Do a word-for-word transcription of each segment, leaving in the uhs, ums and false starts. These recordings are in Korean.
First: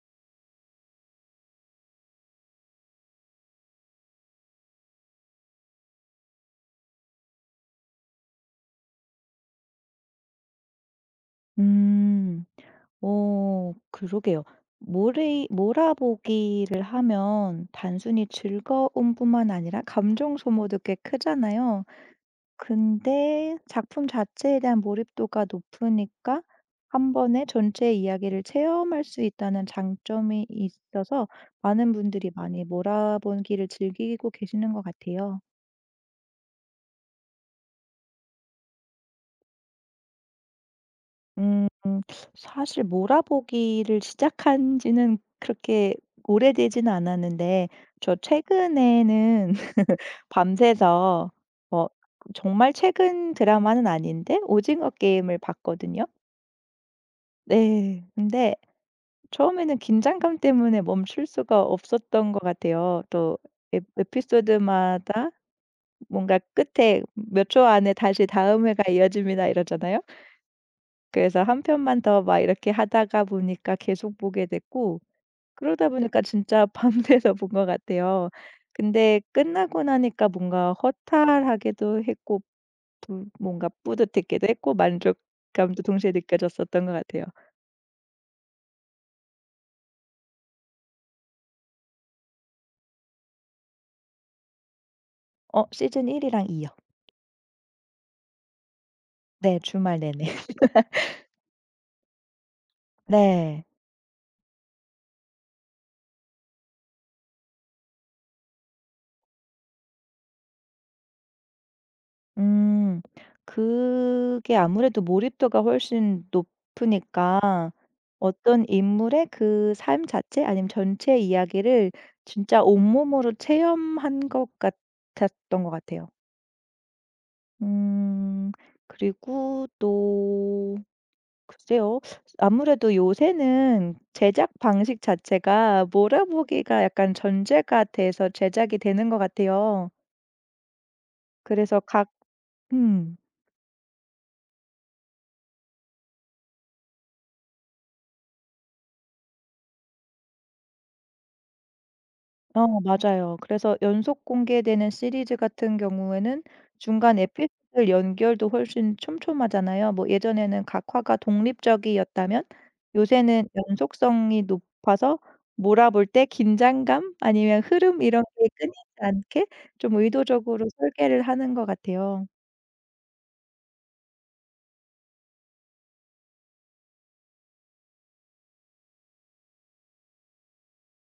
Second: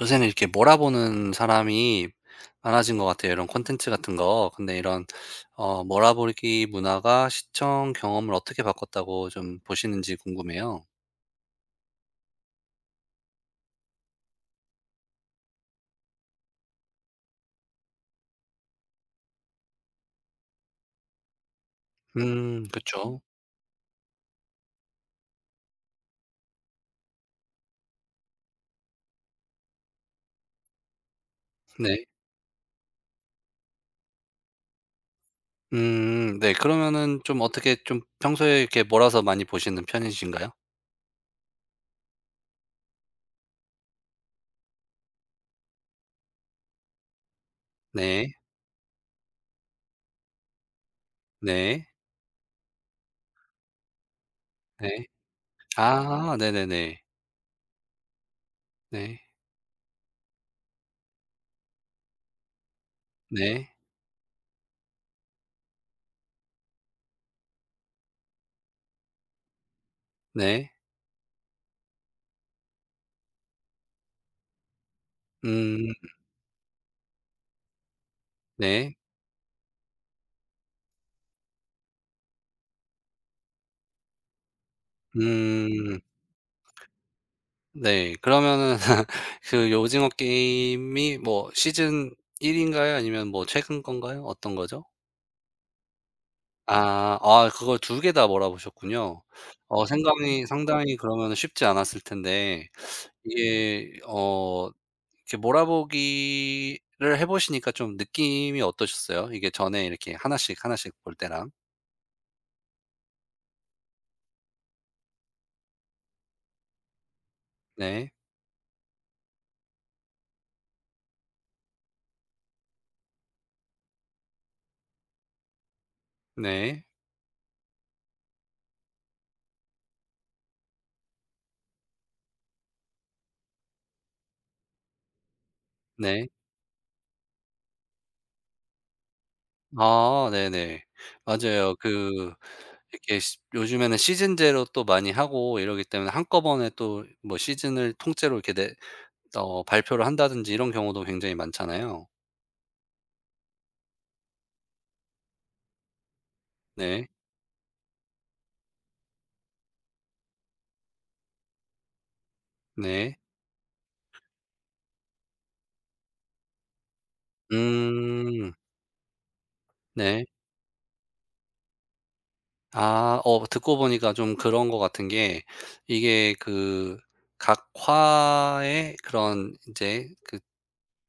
요새는 이렇게 몰아보는 사람이 많아진 것 같아요, 이런 콘텐츠 같은 거. 근데 이런 어 몰아보기 문화가 시청 경험을 어떻게 바꿨다고 좀 보시는지 궁금해요. 음. 어 그러게요. 모래 몰아보기를 하면 단순히 즐거움뿐만 아니라 감정 소모도 꽤 크잖아요. 음, 그쵸. 근데 작품 자체에 대한 몰입도가 높으니까 한 번에 전체 이야기를 체험할 수 있다는 장점이 있어서 많은 네. 분들이 많이 몰아보기를 즐기고 계시는 것 같아요. 음, 네. 그러면은 좀 어떻게 좀 평소에 이렇게 몰아서 많이 보시는 편이신가요? 음 사실 몰아보기를 시작한 지는 그렇게 오래되지는 않았는데 저 네. 최근에는 밤새서 네. 어 정말 최근 드라마는 아닌데 오징어 네. 게임을 봤거든요. 아, 네네네. 네. 근데 네. 처음에는 긴장감 때문에 멈출 수가 없었던 것 같아요. 또 네. 에 에피소드마다 뭔가 끝에 몇 초 안에 다시 다음 회가 이어집니다 이러잖아요. 네. 그래서 한 편만 더 막 이렇게 하다가 보니까 계속 보게 됐고 그러다 음, 보니까 진짜 밤새서 본 것 같아요. 네. 근데 끝나고 나니까 뭔가 허탈하게도 했고 부 뭔가 뿌듯했기도 했고 만족감도 음. 동시에 느껴졌었던 것 같아요. 네. 그러면은 그 오징어 게임이 뭐 시즌 일 인가요? 아니면 뭐 최근 건가요? 어떤 거죠? 어 시즌 원 이랑 2 요. 아. 아, 그걸 두 개 다 몰아보셨군요. 네. 어 주말 내내. 생각이 상당히 그러면 쉽지 않았을 텐데 네. 이게 어 이렇게 몰아보기를 해 보시니까 좀 느낌이 어떠셨어요? 이게 전에 이렇게 하나씩, 하나씩 볼 때랑. 음. 그게 아무래도 몰입도가 훨씬 높으니까 네. 어떤 인물의 그 삶 자체 아니면 전체 이야기를 진짜 온몸으로 체험한 것 같았던 것 같아요. 네. 음. 그리고 또 글쎄요. 아무래도 요새는 제작 방식 자체가 네. 몰아보기가 약간 전제가 돼서 제작이 되는 것 같아요. 아, 네네. 맞아요. 그래서 각 그 음. 이렇게 시 요즘에는 시즌제로 또 많이 하고 이러기 때문에 한꺼번에 또 뭐 시즌을 통째로 이렇게 내 어 발표를 한다든지 이런 경우도 굉장히 많잖아요. 어 맞아요. 그래서 연속 공개되는 시리즈 같은 경우에는 네. 중간 에피소드 연결도 훨씬 촘촘하잖아요. 뭐 예전에는 각 화가 독립적이었다면 네. 요새는 연속성이 높아서 몰아볼 때 긴장감 아니면 흐름 이런 게 음. 끊이지 않게 좀 네. 의도적으로 설계를 하는 것 같아요. 아, 어 듣고 보니까 좀 그런 것 같은 게 이게 그 각 화의 그런 인제 그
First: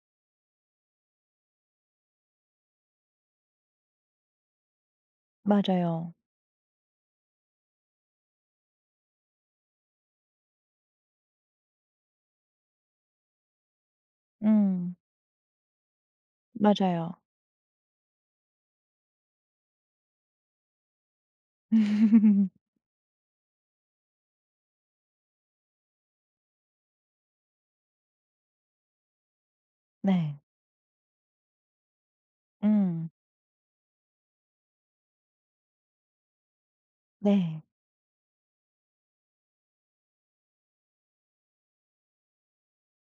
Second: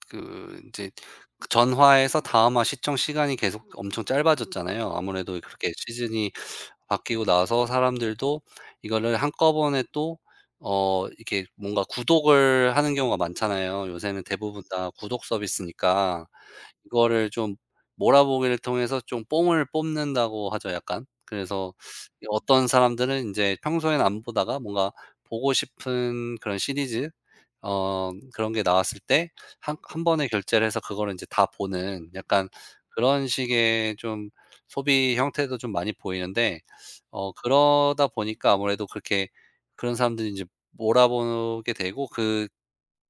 그 이제 전화에서 다음화 시청 시간이 계속 엄청 짧아졌잖아요. 아무래도 그렇게 맞아요. 시즌이 바뀌고 나서 사람들도 이거를 한꺼번에 또 어 이렇게 뭔가 구독을 하는 경우가 많잖아요. 요새는 대부분 다 음 구독 서비스니까. 맞아요. 이거를 좀 몰아보기를 통해서 좀 뽕을 뽑는다고 하죠 약간. 그래서 어떤 사람들은 인제 평소에는 안 보다가 뭔가 보고 싶은 그런 시리즈 어 그런 게 나왔을 때 한 한 번에 네. 결제를 해서 그거를 인제 다 보는 약간 음. 그런 식의 좀 소비 형태도 좀 많이 보이는데 어 네. 그러다 보니까 아무래도 그렇게 그런 사람들이 인제 몰아보게 되고 그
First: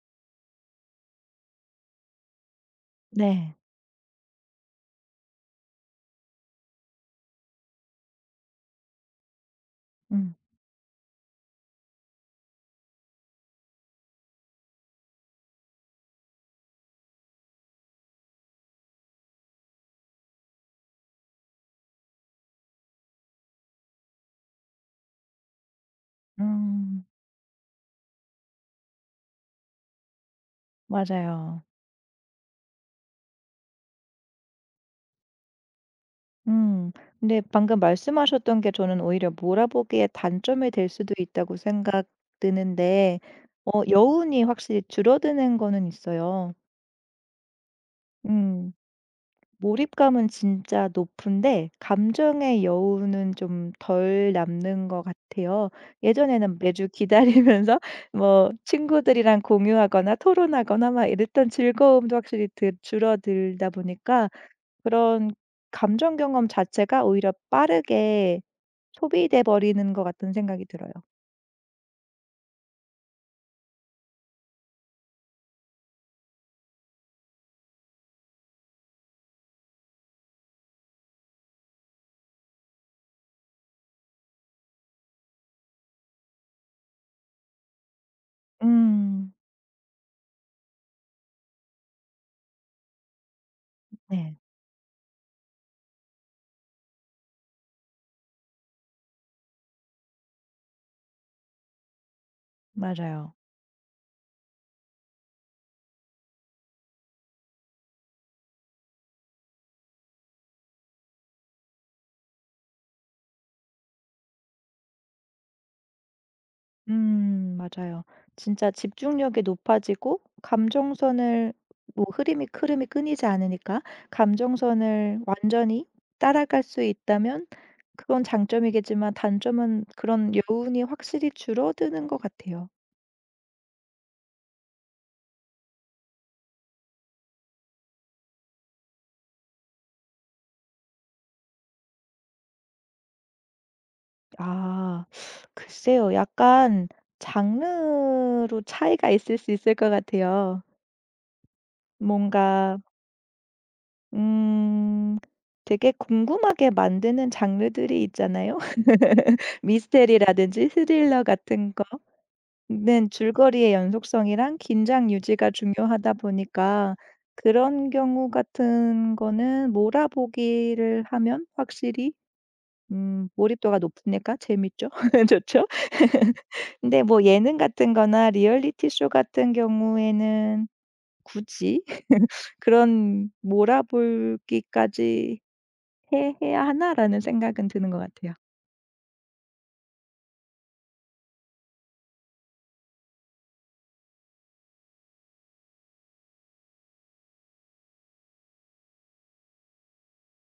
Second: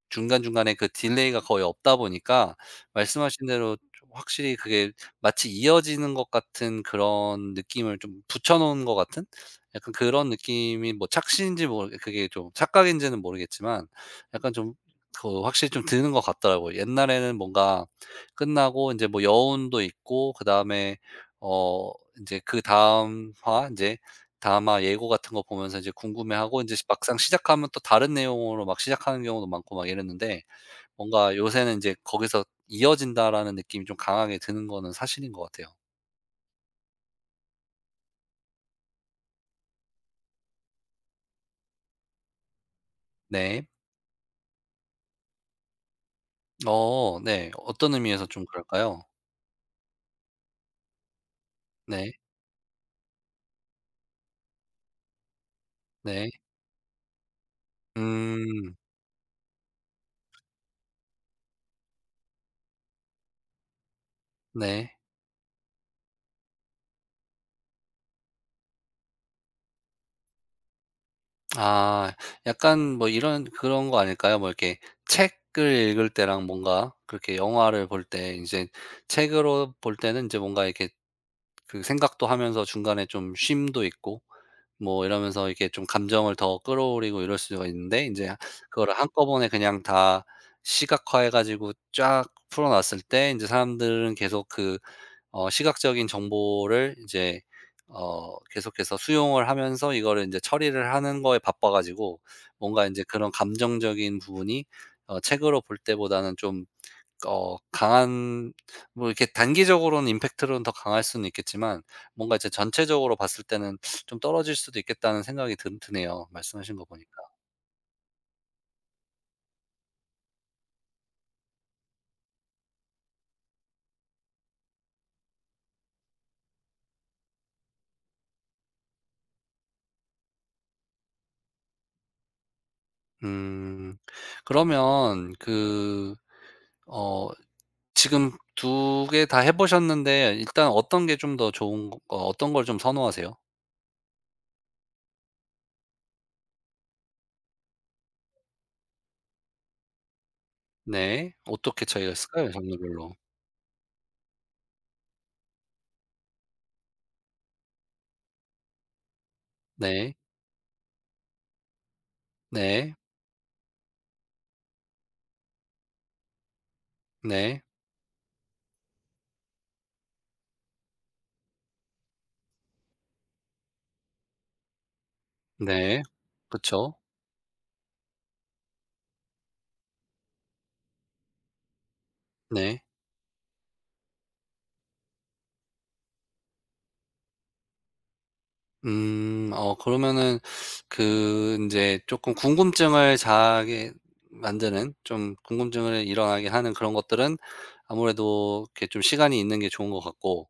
중간중간에 그 딜레이가 거의 없다 보니까 말씀하신 네. 대로 좀 확실히 그게 마치 이어지는 것 같은 그런 느낌을 좀 붙여 놓은 것 같은 약간 그런 음. 느낌이 뭐 착시인지 모르 그게 좀 착각인지는 모르겠지만 약간 좀 그 확실히 좀 드는 것 같더라고요. 옛날에는 뭔가 끝나고 인제 뭐 여운도 있고 그다음에 어 인제 그다음 화 인제 드라마 예고 같은 거 보면서 이제 궁금해하고 이제 음. 막상 시작하면 또 다른 내용으로 막 시작하는 경우도 많고 막 이랬는데 뭔가 맞아요. 요새는 이제 '거기서 이어진다.'라는 느낌이 좀 강하게 드는 거는 사실인 것 같아요. 음. 근데 방금 말씀하셨던 게 저는 오히려 몰아보기의 단점이 될 수도 있다고 생각 드는데 네. 어 여운이 확실히 줄어드는 거는 있어요. 어, 네. 어떤 의미에서 좀 음. 그럴까요? 몰입감은 진짜 높은데 네. 감정의 여운은 좀 덜 남는 것 같아요. 네. 예전에는 매주 기다리면서 뭐 음. 친구들이랑 공유하거나 토론하거나 막 이랬던 즐거움도 확실히 드 줄어들다 보니까 네. 그런 감정 경험 자체가 오히려 빠르게 소비돼 버리는 것 같은 생각이 들어요. 아, 약간 뭐 이런 그런 거 아닐까요? 뭐 이렇게 책을 읽을 때랑 뭔가 그렇게 영화를 볼 때 인제 책으로 볼 때는 인제 뭔가 이렇게 그 생각도 하면서 중간에 좀 쉼도 있고 뭐 이러면서 이렇게 좀 감정을 더 끌어올리고 이럴 수가 있는데 이제 그거를 음. 한꺼번에 그냥 다 시각화해 가지고 쫙 풀어 놨을 때 이제 사람들은 네. 계속 그 어 시각적인 정보를 이제 어 계속해서 수용을 하면서 이거를 이제 처리를 하는 거에 바빠 가지고 뭔가 이제 그런 맞아요. 감정적인 부분이 어 책으로 볼 때보다는 좀 어 강한 뭐 이렇게 단기적으로는 임팩트로는 더 강할 수는 있겠지만 뭔가 이제 전체적으로 봤을 때는 좀 떨어질 수도 있겠다는 생각이 드, 드네요 말씀하신 거 보니까. 음. 맞아요. 진짜 집중력이 높아지고 감정선을 뭐 흐름이 흐름이 끊이지 않으니까 감정선을 완전히 따라갈 수 있다면 그건 장점이겠지만 단점은 그런 여운이 확실히 줄어드는 것 같아요. 음. 그러면 그 어 지금 두 개 다 해 보셨는데 일단 어떤 게 좀 더 좋은 거 어 어떤 걸 좀 선호하세요? 아. 글쎄요. 약간 장르로 차이가 있을 수 있을 것 같아요. 네. 어떻게 차이가 있을까요, 뭔가 장르별로? 음. 되게 궁금하게 만드는 장르들이 있잖아요. 네. 미스테리라든지 스릴러 같은 네. 거는 줄거리의 연속성이랑 긴장 유지가 중요하다 보니까 네. 그런 경우 같은 거는 몰아보기를 하면 확실히 음 몰입도가 높으니까 재밌죠. 좋죠. 네. 그쵸. 근데 뭐 예능 같은 거나 리얼리티 쇼 같은 경우에는 굳이 네. 그런 몰아보기까지 '해 해야 하나.'라는 생각은 드는 것 같아요. 음. 어 그러면은 그 이제 조금 궁금증을 자게 만드는 좀 궁금증을 일어나게 하는 그런 것들은 아무래도 이렇게 좀 시간이 있는 게 좋은 것 같고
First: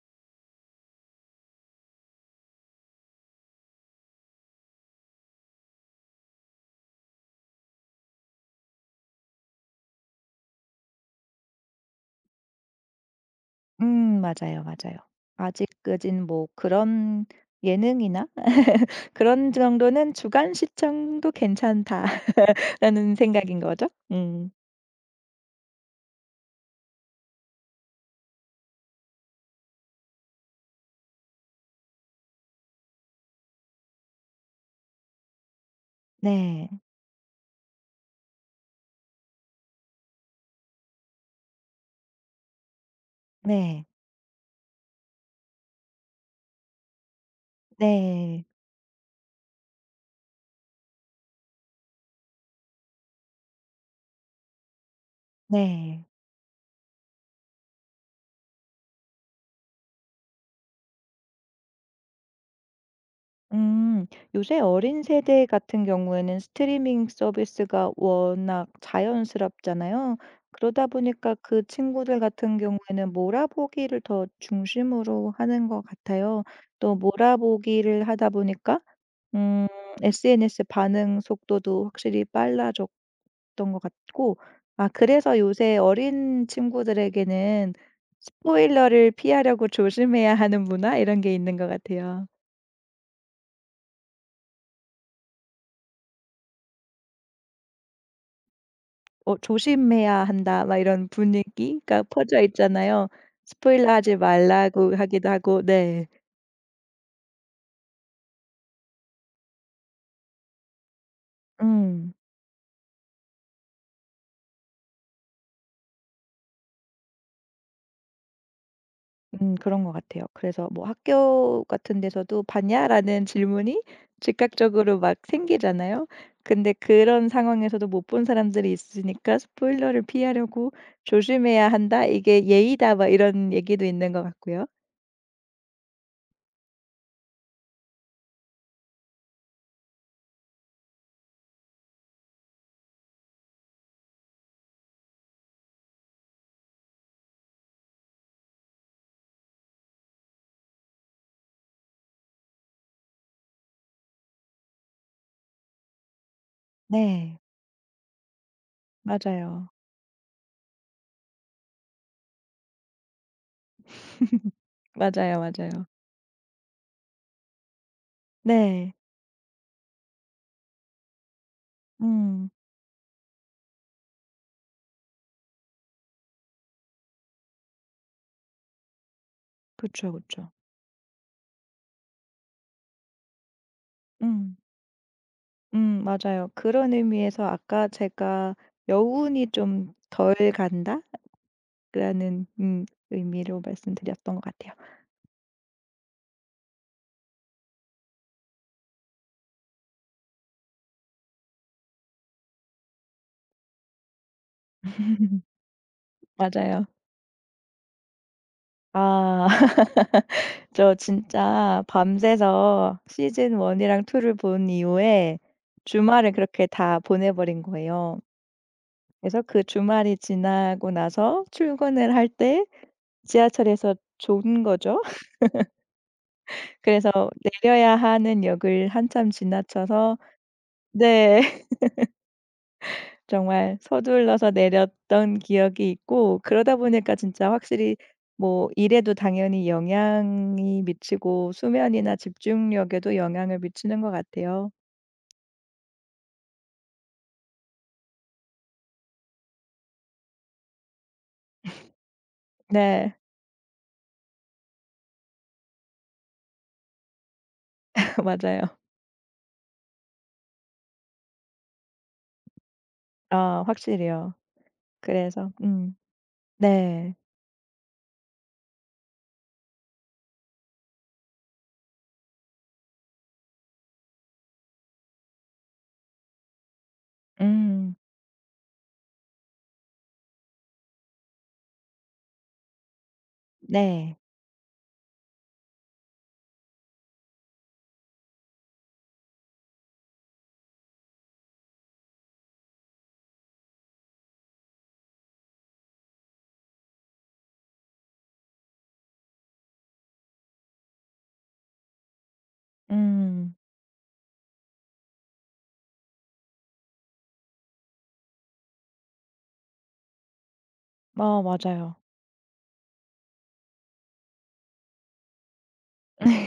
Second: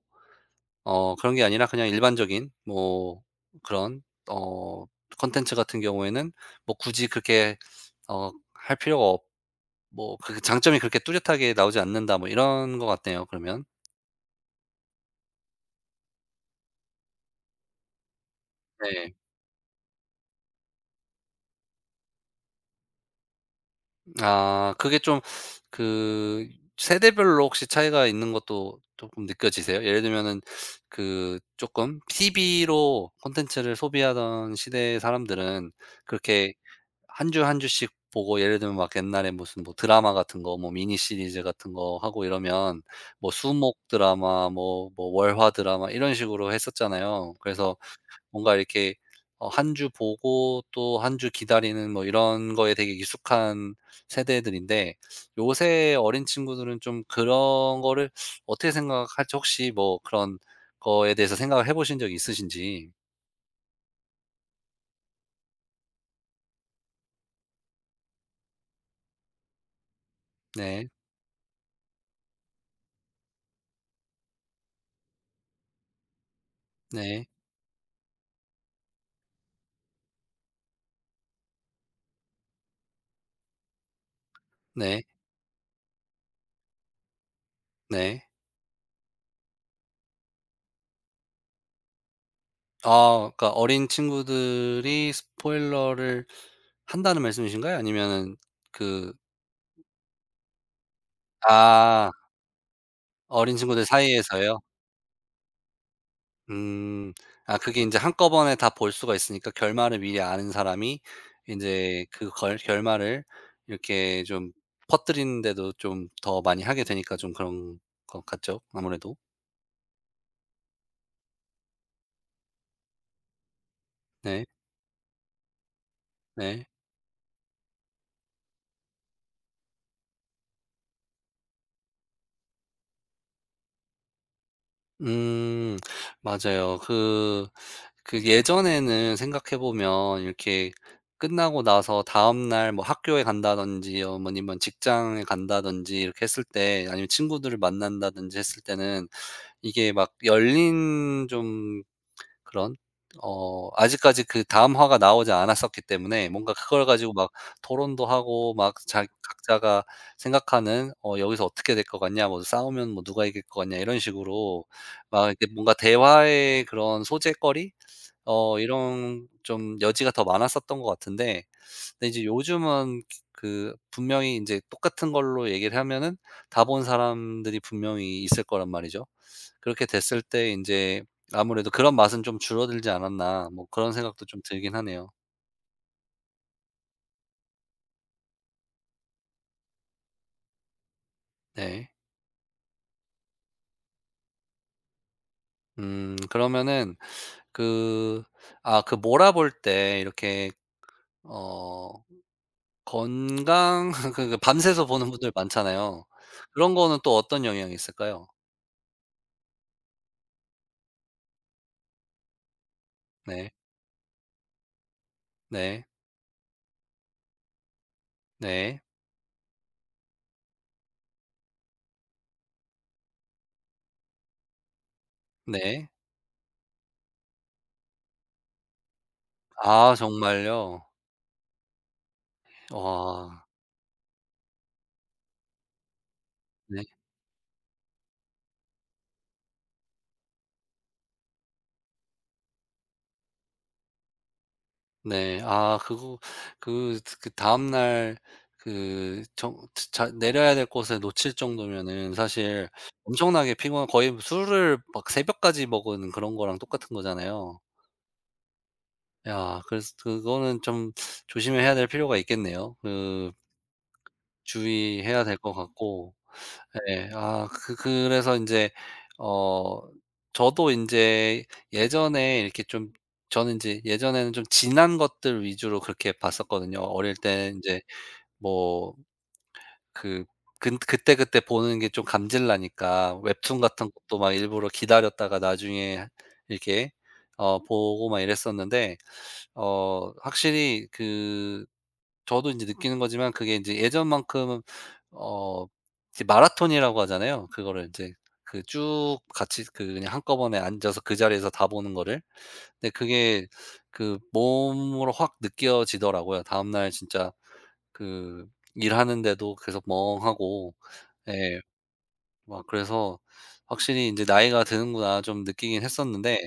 어 그런 게 아니라 그냥 일반적인 뭐 그런 어 컨텐츠 같은 경우에는 뭐 굳이 그렇게 어 할 필요가 없 뭐 그 장점이 그렇게 뚜렷하게 나오지 않는다 뭐 이런 것 같네요 그러면. 음 맞아요, 맞아요. 아직까진 뭐 그런 예능이나 네. 그런 정도는 '주간 시청도 괜찮다.'라는 생각인 거죠? 음. 아, 그게 좀 그 세대별로 혹시 차이가 있는 것도 조금 느껴지세요? 예를 들면은 그 조금 티비로 콘텐츠를 소비하던 시대의 사람들은 그렇게 네. 한 주 한 주씩 보고 예를 들면 막 옛날에 무슨 뭐 드라마 같은 거 뭐 미니 시리즈 같은 거 하고 이러면 뭐 수목 네. 드라마 뭐 뭐 월화 드라마 이런 식으로 했었잖아요. 그래서 네. 뭔가 이렇게 어, 한주 보고 또 한 주 기다리는 뭐 이런 거에 되게 익숙한 세대들인데 요새 네. 어린 친구들은 좀 그런 거를 어떻게 생각할지 혹시 뭐 그런 거에 대해서 생각을 해 보신 적이 있으신지? 음, 요새 어린 세대 같은 경우에는 스트리밍 서비스가 워낙 자연스럽잖아요. 그러다 네. 보니까 그 친구들 같은 경우에는 몰아보기를 더 중심으로 하는 것 같아요. 또 네. 몰아보기를 하다 보니까 음, 에스엔에스 반응 속도도 확실히 빨라졌 던것 같고, 아, 네. 그래서 요새 어린 친구들에게는 네. 스포일러를 피하려고 조심해야 하는 문화 이런 게 있는 것 같아요. 아, 그러니까 어린 친구들이 스포일러를 한다는 말씀이신가요? 아니면은 그 어 "조심해야 한다." 막 이런 분위기가 아, 퍼져 있잖아요. 어린 친구들 스포일러 하지 사이에서요? 말라고 하기도 하고 네. 음. 아, 그게 인제 한꺼번에 다 볼 수가 있으니까 결말을 미리 아는 사람이 인제 음. 그 걸 결말을 이렇게 좀 퍼뜨리는 데도 좀 더 많이 하게 되니까 좀 그런 것 같죠 아무래도. 음 그런 것 같아요. 그래서 뭐 학교 같은 데서도 "봤냐?"라는 질문이 네. 즉각적으로 막 생기잖아요. 네. 근데 그런 상황에서도 못 본 사람들이 있으니까 스포일러를 피하려고 "조심해야 한다. 이게 예의다." 막 이런 얘기도 있는 것 같고요. 음. 맞아요. 그 그 예전에는 생각해 보면 이렇게 끝나고 나서 다음날 뭐 학교에 간다든지 어머니면 직장에 간다든지 이렇게 했을 때 아니면 친구들을 만난다든지 했을 때는 이게 막 열린 좀 그런 어 아직까지 그 다음 화가 나오지 않았었기 때문에 뭔가 그걸 가지고 막 네. 토론도 하고 막 자 맞아요. 각자가 생각하는 어 "여기서 어떻게 될 것 같냐." 뭐 "싸우면 뭐 누가 이길 것 같냐." 이런 식으로 막 맞아요, 이렇게 뭔가 맞아요. 대화의 그런 소재거리 어 네. 이런 좀 여지가 더 많았었던 것 같은데 근데 이제 음. 요즘은 그 분명히 인제 똑같은 걸로 얘기를 하면은 다 본 사람들이 분명히 있을 거란 말이죠. 그렇게 그쵸, 됐을 그쵸. 때 이제 아무래도 '그런 맛은 좀 줄어들지 않았나.' 뭐 그런 생각도 좀 음. 들긴 하네요. 음 맞아요. 그런 의미에서 아까 제가 '여운이 좀 덜 네. 간다.'라는 음 의미로 말씀드렸던 것 같아요. 음, 그러면은 그 아, 그 몰아볼 때 이렇게 어 건강 그 그 밤새서 보는 분들 많잖아요. 그런 맞아요. 거는 또 어떤 영향이 있을까요? 아 저 진짜 밤새서 네. 시즌 원 이랑 투를 본 이후에 네. 주말을 그렇게 다 보내 버린 거예요. 네. 그래서 그 주말이 지나고 나서 출근을 할 때 지하철에서 존 거죠. 네. 그래서 내려야 하는 역을 한참 아, 지나쳐서 정말요? 네. 와. 정말 서둘러서 내렸던 기억이 있고 그러다 네. 보니까 진짜 확실히 뭐 일에도 당연히 영향이 미치고 수면이나 집중력에도 영향을 미치는 것 같아요. 네. 아, 그거 그 그다음 날 그 정 자 내려야 될 곳에 놓칠 정도면은 사실 네. 엄청나게 피곤한 거의 뭐 술을 막 새벽까지 먹은 그런 거랑 똑같은 거잖아요. 맞아요. 야, 그래서 그거는 좀 조심해야 될 필요가 있겠네요. 그 아 확실히요. 주의해야 될 그래서 것 음. 같고 네. 네. 아, 그 그래서 인제 어 저도 인제 예전에 이렇게 좀 저는 인제 예전에는 좀 진한 것들 위주로 그렇게 봤었거든요. 어릴 때 인제 음. 뭐 그 근 그때그때 보는 게 좀 감질 나니까 웹툰 같은 네. 것도 막 일부러 기다렸다가 나중에 이렇게 어 보고 막 이랬었는데 어 확실히 그 저도 이제 느끼는 거지만 그게 이제 예전만큼 어 이제 마라톤이라고 하잖아요. 그거를 이제 그 쭉 같이 그 그냥 한꺼번에 앉아서 그 자리에서 다 보는 거를. 근데 그게 음. 그 몸으로 확 느껴지더라고요. 다음날 진짜 그 일하는데도 계속 멍하고 어 예. 맞아요. 막 그래서 확실히 인제 '나이가 드는구나.' 좀 느끼긴 했었는데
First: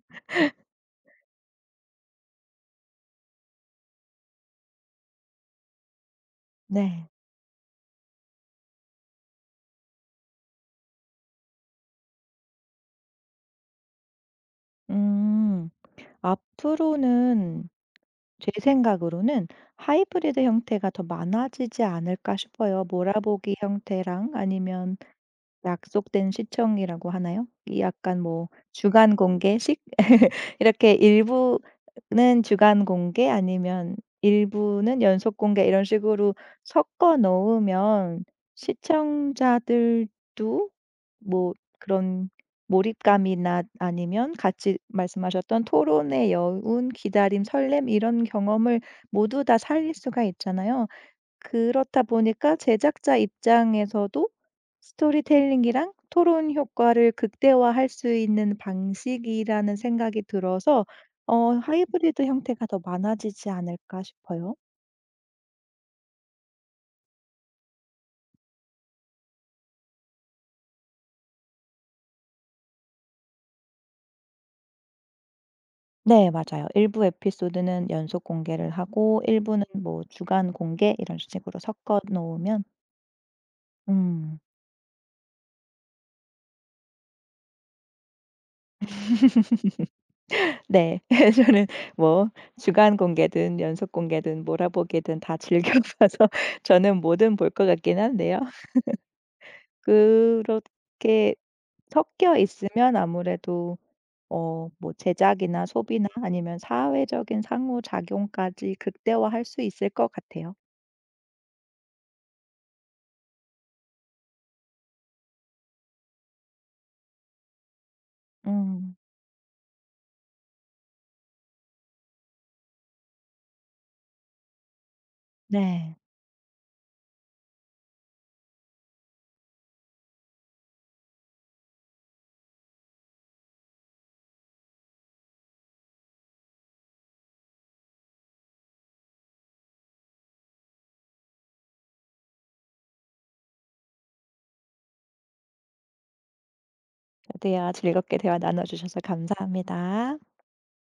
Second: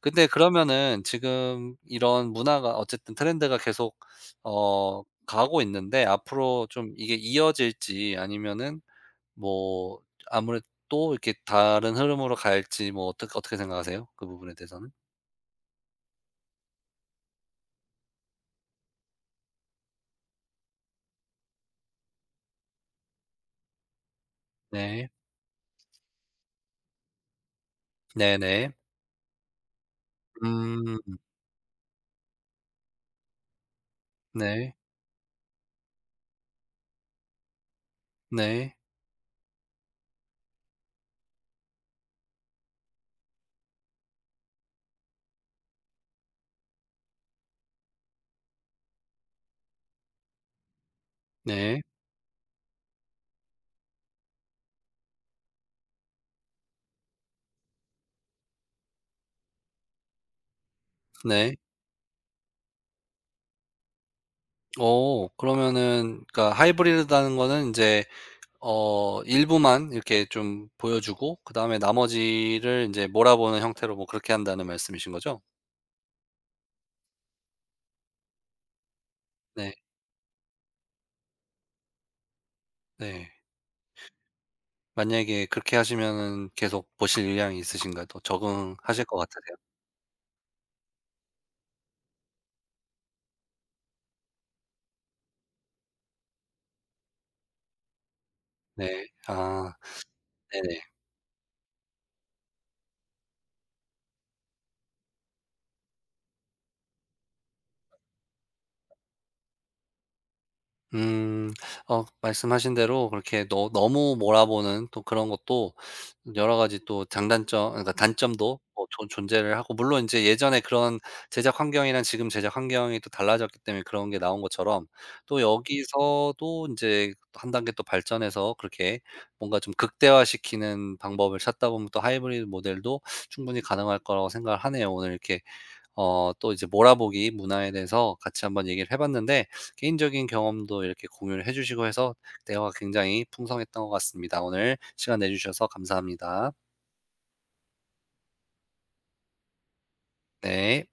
근데 그러면은 지금 이런 문화가 어쨌든 트렌드가 계속 어 가고 있는데 앞으로 좀 네. 이게 이어질지 아니면은 뭐 아무래도 또 이렇게 다른 흐름으로 갈지 뭐 어떻게 어떻게 생각하세요? 그 부분에 대해서는? 음. 앞으로는 제 생각으로는 '하이브리드 형태가 더 많아지지 않을까?' 싶어요. 몰아보기 형태랑 아니면 네. 약속된 시청이라고 하나요? 이 약간 뭐 네네. 주간 공개식 이렇게 음. 일부는 주간 공개 아니면 네. 일부는 연속 공개 이런 식으로 섞어 넣으면 네. 시청자들도 뭐 그런 몰입감이나 아니면 같이 말씀하셨던 토론의 여운, 기다림, 설렘 이런 경험을 모두 다 살릴 수가 있잖아요. 네. 그렇다 보니까 제작자 입장에서도 스토리텔링이랑 토론 효과를 극대화할 수 있는 방식이라는 생각이 들어서 어 네. 하이브리드 형태가 더 많아지지 않을까 싶어요. 어 그러면은 그러니까 하이브리드라는 거는 인제 어 일부만 이렇게 좀 보여 주고 그다음에 나머지를 인제 몰아보는 형태로 뭐 그렇게 한다는 말씀이신 거죠? 네 맞아요. 일부 에피소드는 연속 공개를 하고 일부는 네. 뭐 주간 공개 이런 식으로 섞어 놓으면 네. 음 만약에 그렇게 하시면은 계속 보실 의향이 있으신가요? 또 적응하실 것 같으세요? 네. 저는 뭐 주간 공개든 연속 공개든 몰아보기든 다 즐겨 봐서 저는 뭐든 볼 것 같긴 한데요. 네. 아, 네네. 그렇게 섞여 있으면 아무래도 어 뭐 제작이나 소비나 아니면 사회적인 상호작용까지 극대화할 수 있을 것 같아요. 음. 어 말씀하신 대로 그렇게 너 너무 몰아보는 또 그런 것도 여러 가지 또 장단점 그러니까 단점도 뭐 음. 존 존재를 하고 물론 이제 예전에 그런 제작 환경이랑 지금 제작 환경이 또 달라졌기 때문에 그런 게 나온 것처럼 또 네. 여기서도 이제 한 단계 또 발전해서 그렇게 뭔가 좀 극대화시키는 방법을 찾다 보면 또 하이브리드 모델도 충분히 가능할 거라고 생각을 하네요. 오늘 이렇게 어 또 이제 몰아보기 문화에 대해서 같이 한번 얘기를 해 봤는데 개인적인 경험도 이렇게 공유를 해 주시고 해서 대화가 굉장히 풍성했던 것 같습니다. 오늘 시간 내 주셔서 감사합니다. 저도요. 즐겁게 대화 나눠 주셔서 감사합니다. 네.